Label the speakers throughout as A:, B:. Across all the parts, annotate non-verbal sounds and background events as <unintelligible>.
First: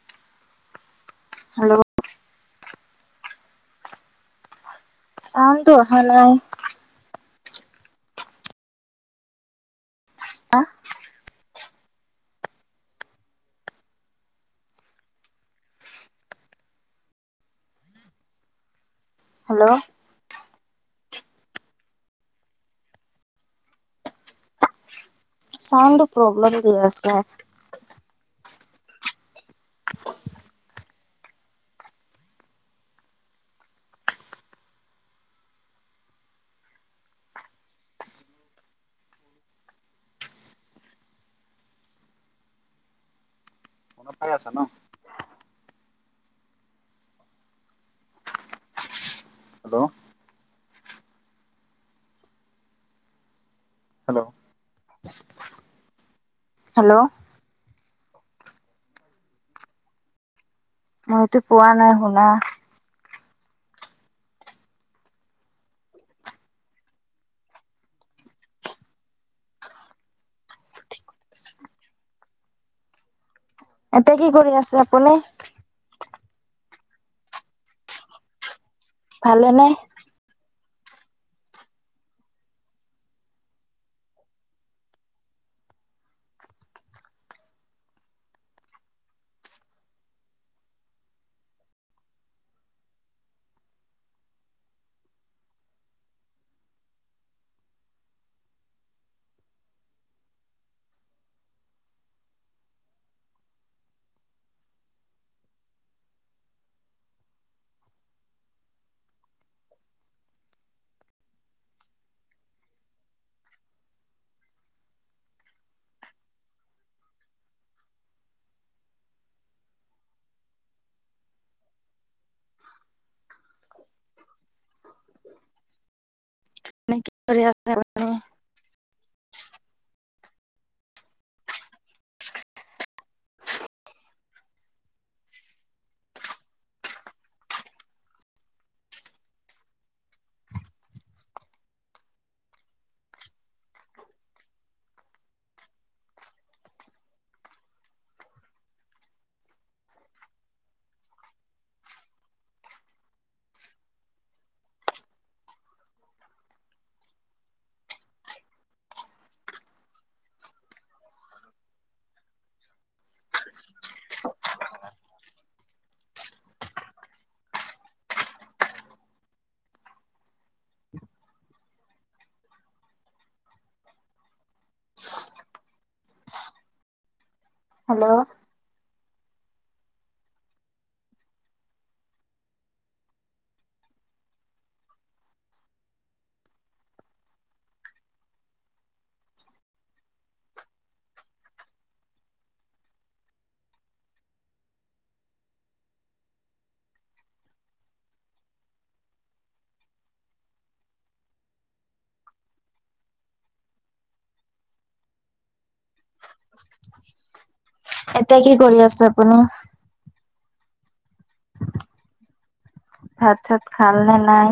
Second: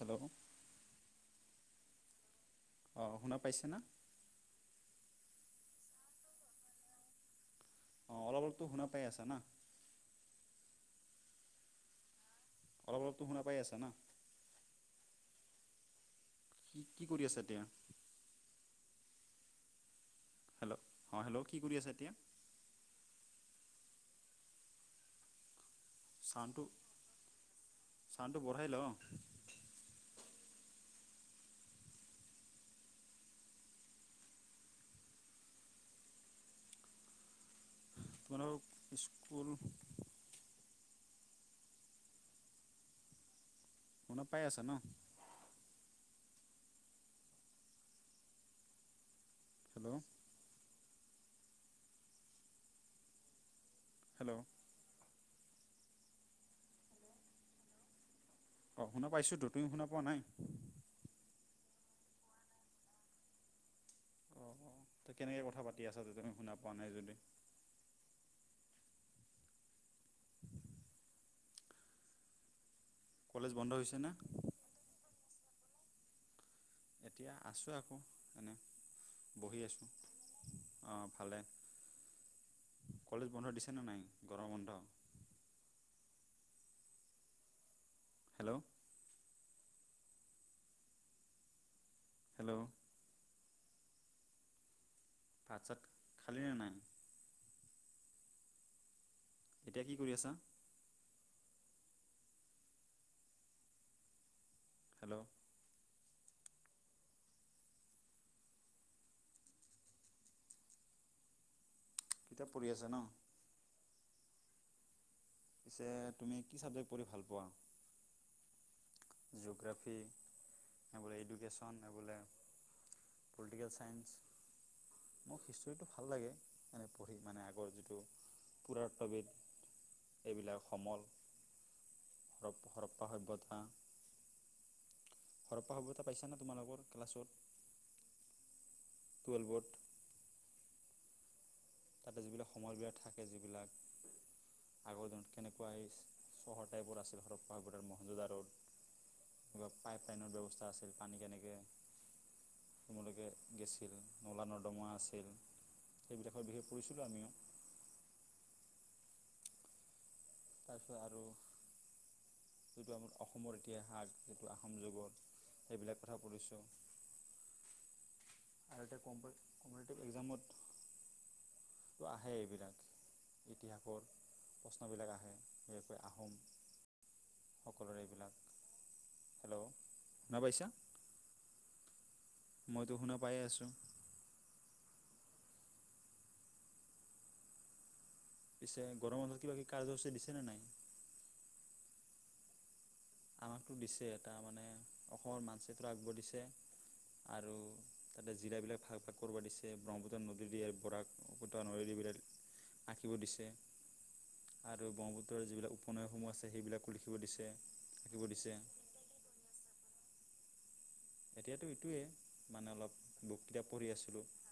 A: Hello.
B: Hello.
A: অ', শুনা পাইছেনা?
B: চাউণ্ডটো অহা নাই।
A: অ', অলপ অলপতো শুনা পাই আছা না? অলপ অলপতো শুনা পাই আছা না? কি কি কৰি আছা এতিয়া?
B: হেল্ল'।
A: হেল্ল' অ', হেল্ল' কি কৰি আছা এতিয়া?
B: চাউণ্ডটো প্ৰব্লেম
A: চাউণ্ডটো
B: দি আছে
A: চাউণ্ডটো বঢ়াই ল কোনও স্কুল <unintelligible> শুনা পাই আছা ন হেল্ল' হেল্ল'
B: হেল্ল'
A: অঁ শুনা পাইছোঁতো তুমি শুনা পোৱা নাই
B: মইতো পোৱা নাই শুনা
A: অঁ অ তো কেনেকৈ কথা পাতি আছা তুমি শুনা পোৱা নাই যদি উ <inaudible> কলেজ বন্ধ হৈছে
B: এতে কি কৰি আছে আপুনি
A: এতিয়া আছোঁ আকৌ এনেই বহি
B: ভালেনে
A: আছোঁ অ ভালে কলেজ বন্ধ দিছে নে নাই গৰম বন্ধ হেল্ল' হেল্ল' ভাত চাত খালি নে নাই এতিয়া কি কৰি আছা হেল্ল' কিতাপ পঢ়ি আছে ন পিছে তুমি কি ছাবজেক্ট পঢ়ি ভাল পোৱা জিঅগ্ৰাফী এই বোলে এডুকেশ্যন এই বোলে পলিটিকেল চায়েঞ্চ মোৰ হিষ্টৰীটো ভাল লাগে এনেই
B: নে কি
A: পঢ়ি
B: কৰি
A: মানে
B: আছে
A: আগৰ যিটো
B: আপুনি
A: পদাৰ্থবিদ এইবিলাক সমল হৰ হৰপ্পা সভ্যতা হৰপ্পা সভ্যতা পাইছানে তোমালোকৰ ক্লাছত টুৱেলভত তাতে যিবিলাক সময় বিলাক থাকে যিবিলাক আগৰ দিনত কেনেকুৱা চহৰ টাইপৰ আছিল হৰপ্পা সভ্যতা মহেঞ্জোদাৰোত কিবা পাইপলাইনৰ ব্যৱস্থা আছিল পানী কেনেকে তোমালোকে গেছিল নলা নৰ্দমা আছিল বি এ পৰিছিলোঁ আমিও তাৰপিছত আৰু যিটো আমাৰ অসমৰ ইতিহাস যিটো আহোম যুগত সেইবিলাক কথা পঢ়িছোঁ আৰু এতিয়া কম্পিটিটিভ এক্সামত ত' আহে এইবিলাক ইতিহাসৰ প্ৰশ্নবিলাক আহে বিশেষকৈ আহোম সকলোৰে
B: হেল্ল'
A: এইবিলাক হেল্ল' শুনা পাইছা মইতো শুনা পাইয়ে আছো পিছে গৰম বন্ধত কিবা কিবি কাৰ্যসূচী দিছে নে নাই আমাকতো দিছে এটা মানে অসমৰ মানচিত্ৰ আকিব দিছে আৰু তাতে জিলাবিলাক ভাগ ভাগ কৰা দিছে ব্ৰহ্মপুত্ৰ নদীৰে বৰাক পুতা নদীদ বিলাক আঁকিব দিছে আৰু ব্ৰহ্মপুত্ৰৰ যিবিলাক উপনৈসমূহ আছে সেইবিলাকো লিখিব দিছে আঁকিব
B: এতিয়া
A: দিছে
B: কি কৰি আছে আপুনি
A: এতিয়াতো এইটোৱে মানে অলপ
B: ভাত
A: বুক
B: চাত
A: কিতাপ পঢ়ি
B: খাল নে
A: আছিলো
B: নাই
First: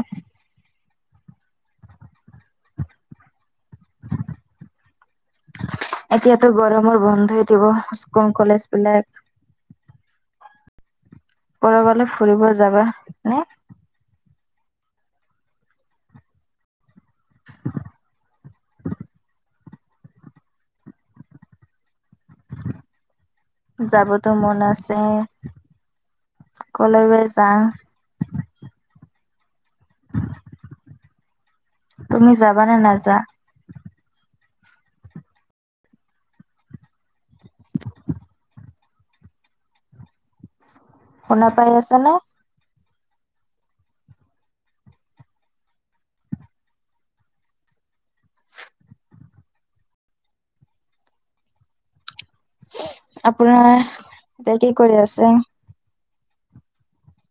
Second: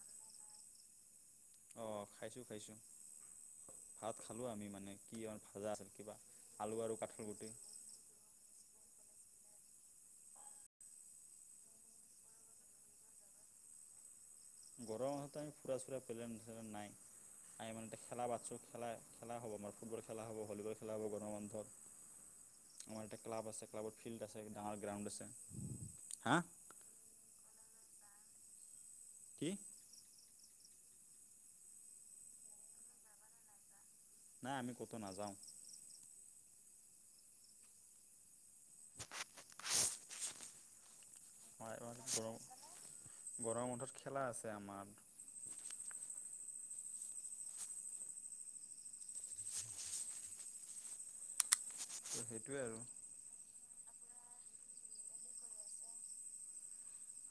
A: অ খাইছো খাইছো ভাত খালোঁ আমি মানে কি আমাৰ ভাজা আছিল কিবা আলু আৰু কাঠল গুটি
B: কোন কলেজ বিলাক কৰবালে ফুৰিব যাবা নে
A: গৰম মাহত আমি ফুৰা চুৰা প্লেন নাই আমি মানে এতিয়া খেলা পাতিছো খেলা খেলা হ'ব আমাৰ ফুটবল খেলা হ'ব ভলী বল খেলা হ'ব গৰমৰ বান্ধত আমাৰ এটা ক্লাব আছে ক্লাবৰ ফিল্ড
B: যাবতো
A: আছে
B: মন
A: ডাঙৰ গ্ৰাউণ্ড আছে হা
B: কলে গৈ আছা
A: কি
B: তুমি যাবা নে নাযা
A: নাই আমি ক'তো নাযাওঁ
B: শুনা পাই
A: হয়
B: আছে নে
A: গৰ গৰম বন্ধ খেলা আছে আমাৰ সেইটোৱে আৰু
B: আপোনাৰ এতিয়া কি কৰি আছে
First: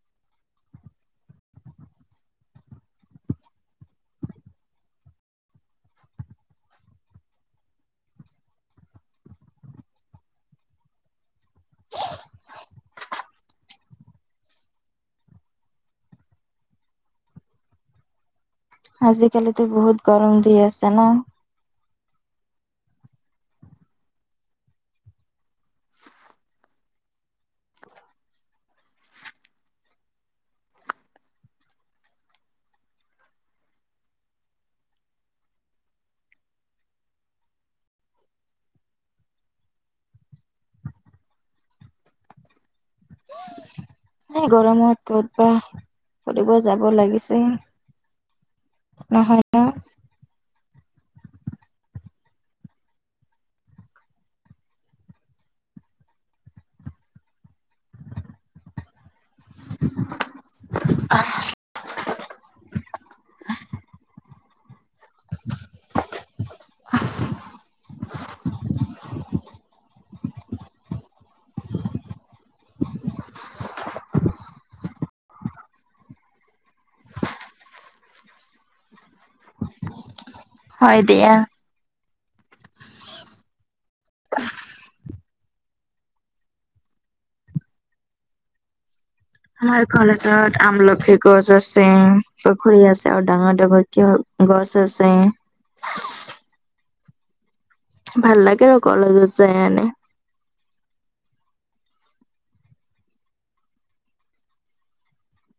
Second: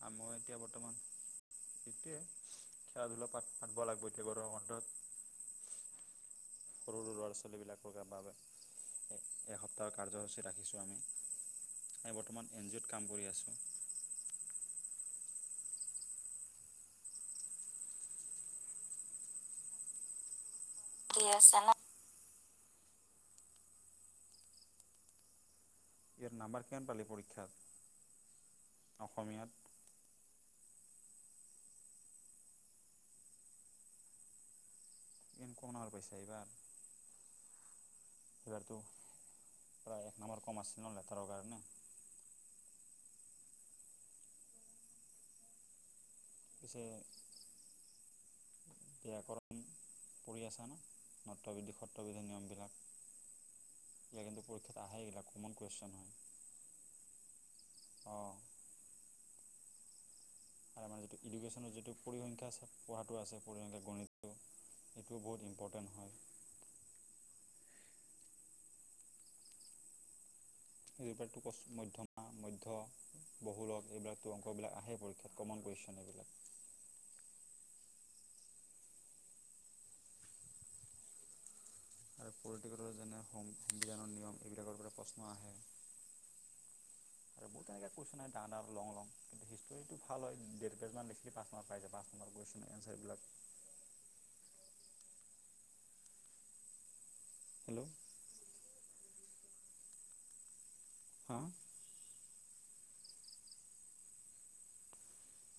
A: আ মই এতিয়া বৰ্তমান এইটোৱে খেলা ধূলা পাত পাতব লাগিব এতিয়া গৰম বন্ধত সৰু সৰু ল'ৰা ছোৱালীবিলাকৰ বাবে এসপ্তাহৰ কাৰ্যসূচী ৰাখিছোঁ আমি আমি বৰ্তমান এন জি অ'ত কাম কৰি আছো
B: আজিকালিতো বহুত গৰম দি আছে ন
A: দি আছে ইয়াত নাম্বাৰ কিমান পালি পৰীক্ষাত অসমীয়াত ইনকনাৰ পাইচা এইবাৰ এইবাতো প্ৰায় এক নম্বৰ কম আছিল ন লেটাৰৰ কাৰণে
B: সেই গৰমত কত বা ফুৰিব যাব
A: পিছে
B: লাগিছে উম
A: ব্যাকৰণ পঢ়ি আছা ন নট্ববিধি সত্ৰবিধিৰ নিয়মবিলাক এই কিন্তু পৰীক্ষাত আহেই গিলা কমন কুৱেশন হয়। অ
B: <inaudible>
A: আৰু আমাৰ যিটো ইডুকেচনৰ যিটো পৰিসংখ্যা পঢ়াটো আছে পৰিসংখ্যা গণিতটো সেইটোও বহুত ইম্পৰ্টেণ্ট হয় সেইজোৰপটো কচ মধ্যমা মধ্য বহুলক সেইবিলাকতো অংকবিলাক আহে পৰীক্ষাত কমন কুৱেশন এইবিলাক
B: হয় দিয়া
A: আৰু পলিটিকেলৰ যেনে সংবিধানৰ নিয়ম এইবিলাকৰ পৰা প্ৰশ্ন আহে বহুত তেনেকে কুৱেচন আহে ডাঙৰ ডাঙৰ লং লং কিন্তু
B: আমাৰ
A: হিষ্ট্ৰীটো ভাল হয়
B: কলেজত
A: ডেৰ পেজমান
B: আমলখি
A: লিখিলে পাঁচ
B: গছ
A: নম্বৰ পাই
B: আছে
A: যায় পাঁচ নম্বৰ কুৱেশ্যন
B: পুখুৰী আছে
A: এনচাৰবিলাক
B: আৰু ডাঙৰ ডাঙৰ তোৰ গছ আছে
A: হেল্ল
B: ভাল লাগে আৰু কলেজত যাই কেনে
A: অ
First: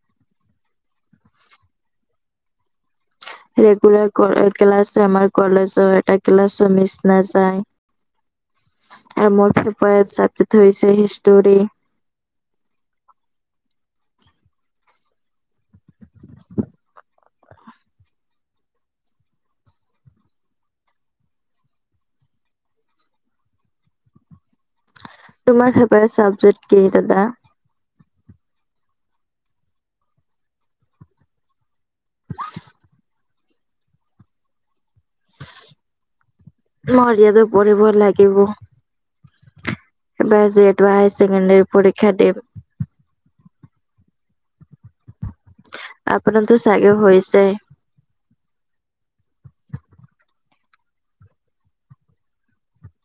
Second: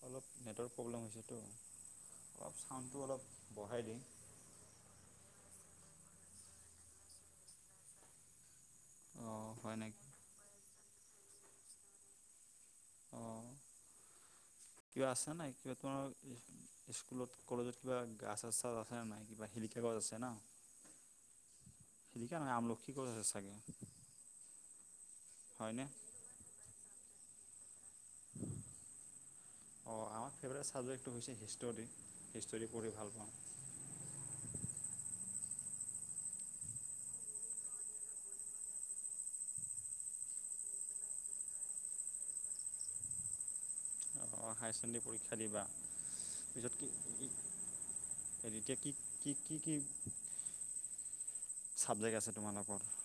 A: অলপ নেটৱৰ্ক প্ৰব্লেম হৈছেতো অলপ চাউণ্ডটো অলপ বঢ়াই দিম
B: ৰেগুলাৰ ক্লাছ আমাৰ কলেজৰ এটা ক্লাছো মিচ নাযায় আৰু
A: অঁ
B: মোৰ
A: হয়
B: ফেফাই
A: নেকি
B: চাবজেক্ট হৈছে হিষ্টৰি
A: অ কিবা আছো নাই কিবা কৰ স্কুলত কলেজত কিবা গাছ চাচ আছেনে নাই কিবা শিলিখা গছ আছে ন শিলাখা নহয় আমলক্ষী গছ আছে চাগে
B: তোমাৰ
A: হয়নে
B: ফেভৰেট চাবজেক্ট কি দাদা
A: অ', আমাৰ ফেভৰেট ছাবজেক্টটো হৈছে হিষ্টৰী হিষ্টৰী পঢ়ি ভাল পাওঁ।
B: মৰিয়াতো পঢ়িব লাগিব এইবাৰ এই যে হায়াৰ চকেণ্ডাৰী পৰীক্ষা দিম
A: অ', হায়াৰ ছেকেণ্ডেৰী
B: আপোনাৰতো
A: পৰীক্ষা
B: চাগে হৈছে
A: দিবা পিছত কি এতিয়া কি কি চাবজেক্ট আছে তোমালোকৰ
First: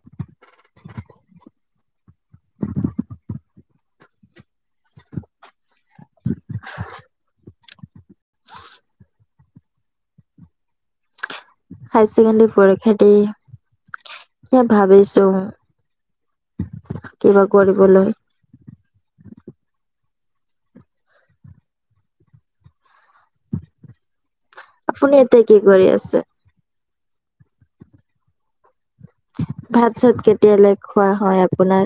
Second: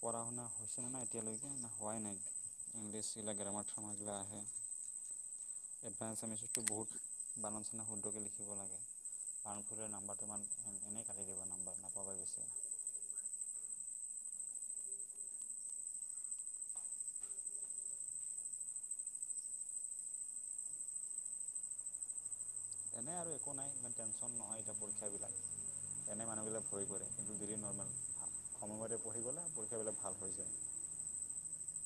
A: পঢ়া শুনা হৈছেনে নাই এতিয়ালৈকে নে হোৱাই নাই এনডি চি ল গ্ৰামাৰ থ্ৰামাৰ গিলা আহে এডভান্স এছামিছ বহুত বানান চানান ভালকে লিখিব লাগে কাৰণ বানান ভুল হ'লে নাম্বাৰটো ইমান এনে কাটি দিব ন
B: হায়াৰ ছেকেণ্ডাৰী পৰীক্ষা দি এ ভাবিছো কিবা কৰিবলৈ
A: এনেই আৰু একো নাই ইমান টেনচন নহয় এতিয়া
B: আপুনি এতিয়া কি কৰি
A: পৰীক্ষাবিলাক
B: আছে
A: এনে মানুহবিলাক ভয় কৰে। তুমি যদি নৰ্মেল সময়মতে পঢ়ি গ'লে
B: ভাত
A: পৰীক্ষাবিলাক
B: চাত
A: ভাল হৈ যায়।
B: কেতিয়ালৈ খোৱা হয় আপোনাৰ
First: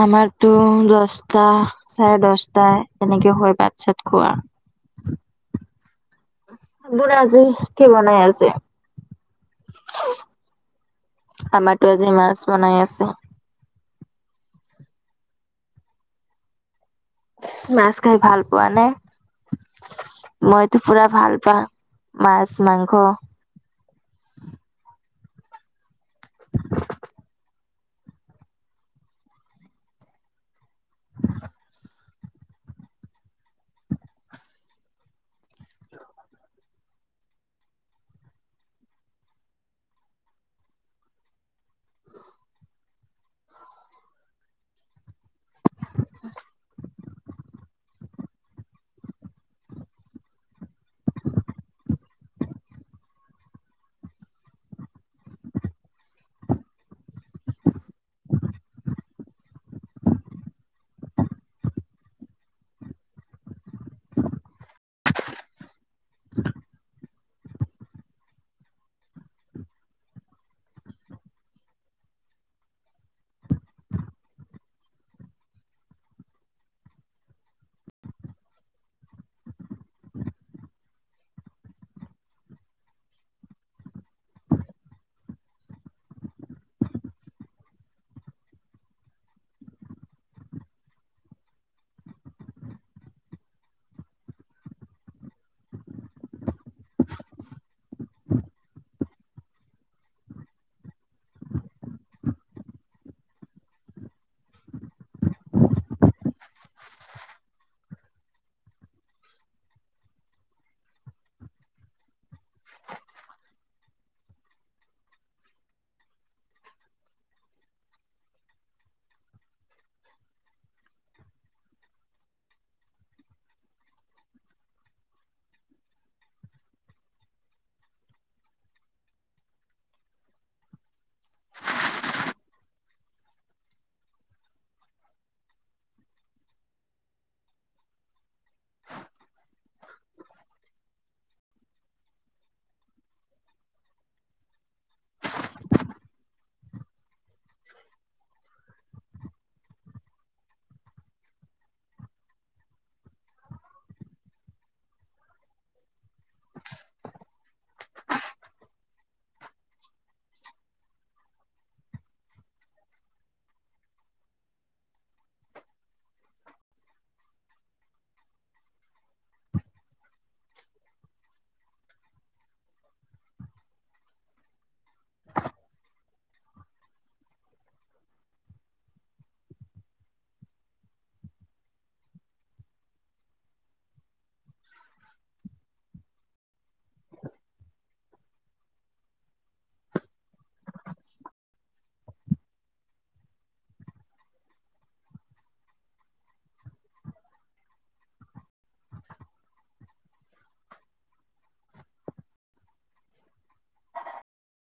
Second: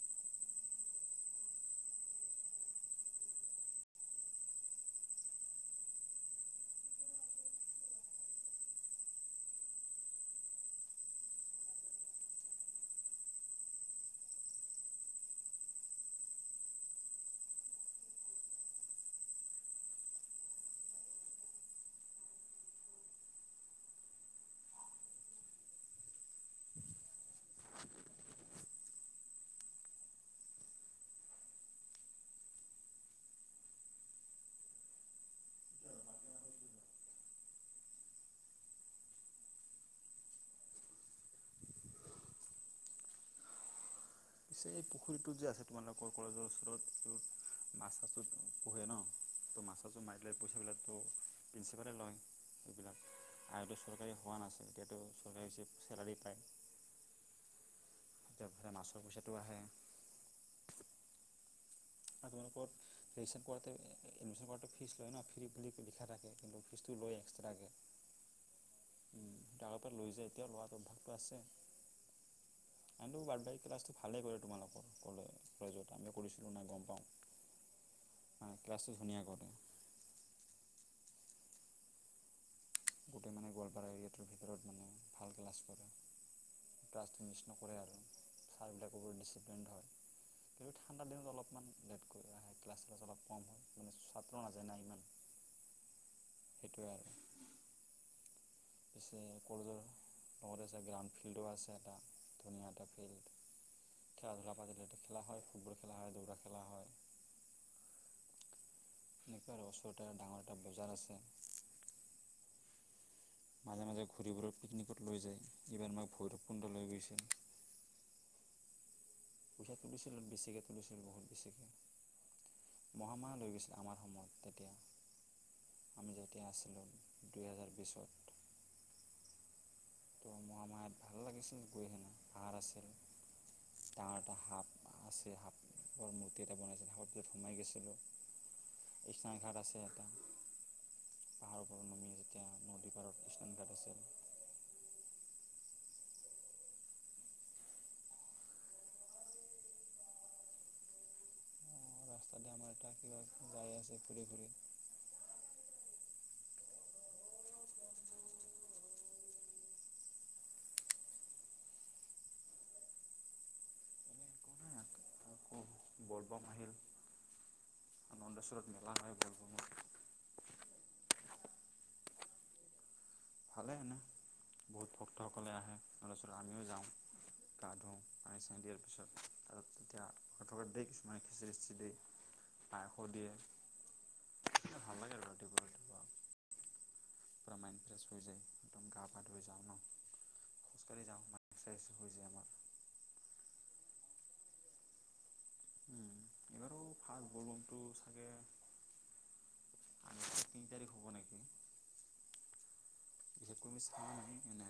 B: আমাৰতো দছটা চাৰে দছটা এনেকে হয় ভাত চাত খোৱা বুঢ়া আজি কি বনাই আছে আমাৰতো আজি মাছ বনাই আছে মাছ খাই ভাল পোৱা নে মইতো পুৰা ভাল পাওঁ মাছ মাংস <inaudible>
A: <inaudible> পিছে এই পুখুৰীটো যে আছে তোমালোকৰ কলেজৰ ওচৰত মাছ চাছো পোহে ন তো মাছ চাছটো মাৰি দিলে পইচা বিলাক তো প্ৰিন্ঞ্চিপালে লয় এইবিলাক আগতেতো চৰকাৰী হোৱা নাছিল এতিয়াতো চৰকাৰী হৈছে চেলাৰী পায়। তেতি ফালে <unintelligible> মাছৰ পইচাটো আহে আপোনালোকৰ এডমিশ্যন কৰাঁতে এডমিশ্যন কৰাতে ফিজ লয় ন ফিজ ফ্ৰী বুলি লিখা থাকে কিন্তু ফিজটো লয় এক্সট্ৰাকে আগৰ পৰা লয় যে এতিয়াও লোৱাটো অভ্যাসটো আছে আনটো বাদে ক্লাছটো ভালেই কৰে তোমালোকৰ ক'লে যত আমি কৰিছিলোঁ নাই গ'ম অহ ক্লাছটো ধুনীয়া কৰে গোটেই মানে গোৱালপাৰা এৰিয়াটোৰ ভিতৰত মানে ভাল ক্লাছ কৰে ক্লাজটো মিছ নকৰে আৰু ছাৰবিলাকো বৰ ডিচিপ্লইন হয় কিন্তু ঠাণ্ডা দিনত অলপমান লেট কৰি আহে ক্লাছ চ্লাছ অলপ কম হয় মানে ছাত্ৰ নাজাই না ইমান সেইটোৱে আৰু পিছে কলেজৰ লগতে আছে গ্ৰাউণ্ড ফিল্ডো আছে এটা ধুনীয়া এটা ফিল্ড খেলা ধূলা খেলা হয় ফুটবল খেলা হয় দৌৰা খেলা হয় সিহঁতৰ ওচৰতে ডাঙৰ এটা বজাৰ আছে মাজে মাজে ঘূৰিবোৰৰ পিকনিকত লৈ যায় ইবাৰ আমাক ভৈৰৱ কুণ্ড লৈ গৈছিল পইচা তুলিছিল বেছিকৈ তুলিছিল বহুত বেছিকৈ মহামায়া লৈ গৈছিল, আমাৰ সময়ত তেতিয়া। আমি যেতিয়া আছিলোঁ, দুহেজাৰ বিছত। ত' মহামায়াত ভাল লাগিছিল গৈ হেনো, পাহাৰ আছিল। ডাঙৰ এটা সাপ আছে, সাপৰ মূৰ্তি এটা বনাইছিলে, মূৰ্তিত সোমাই গৈছিলোঁ। স্নান ঘাট আছে এটা। পাহাৰৰ পৰা নামি যেতিয়া নদী পাৰত স্নান ঘাট আছিল। অ' ৰাস্তাতে আমাৰ এটা কিবা যাই আছে ঘূৰি ফুৰি। এনে একো নাই আকৌ ব'লবম আহিল, <unintelligible> নন্দেশ্বৰত মেলা হয় ব'লবমত। ভালে এনে, বহুত ভক্তসকলে আহে <unintelligible> আমিও যাওঁ। গা ধোওঁ পানী চানি দিয়াৰ পিছত তা তেতিয়া <unintelligible> কিছুমান খিচিৰি ছিচিৰি দে। পায়সো দিয়ে, <unintelligible> ভাল লাগে আৰু ৰাতিপুৱা ৰাতিপুৱা। পোৰা মাইণ্ড ফ্ৰেছ হৈ যায়, একদম গা পা ধুই যাওঁ ন'। খোজকাঢ়ি যাওঁ <unintelligible> হৈ যায় আমাৰ। উম, এইবাৰো ফাৰ্ষ্ট ব'লবমটো চাগে আ, তিন তাৰিখ হ'ব নেকি। <unintelligible>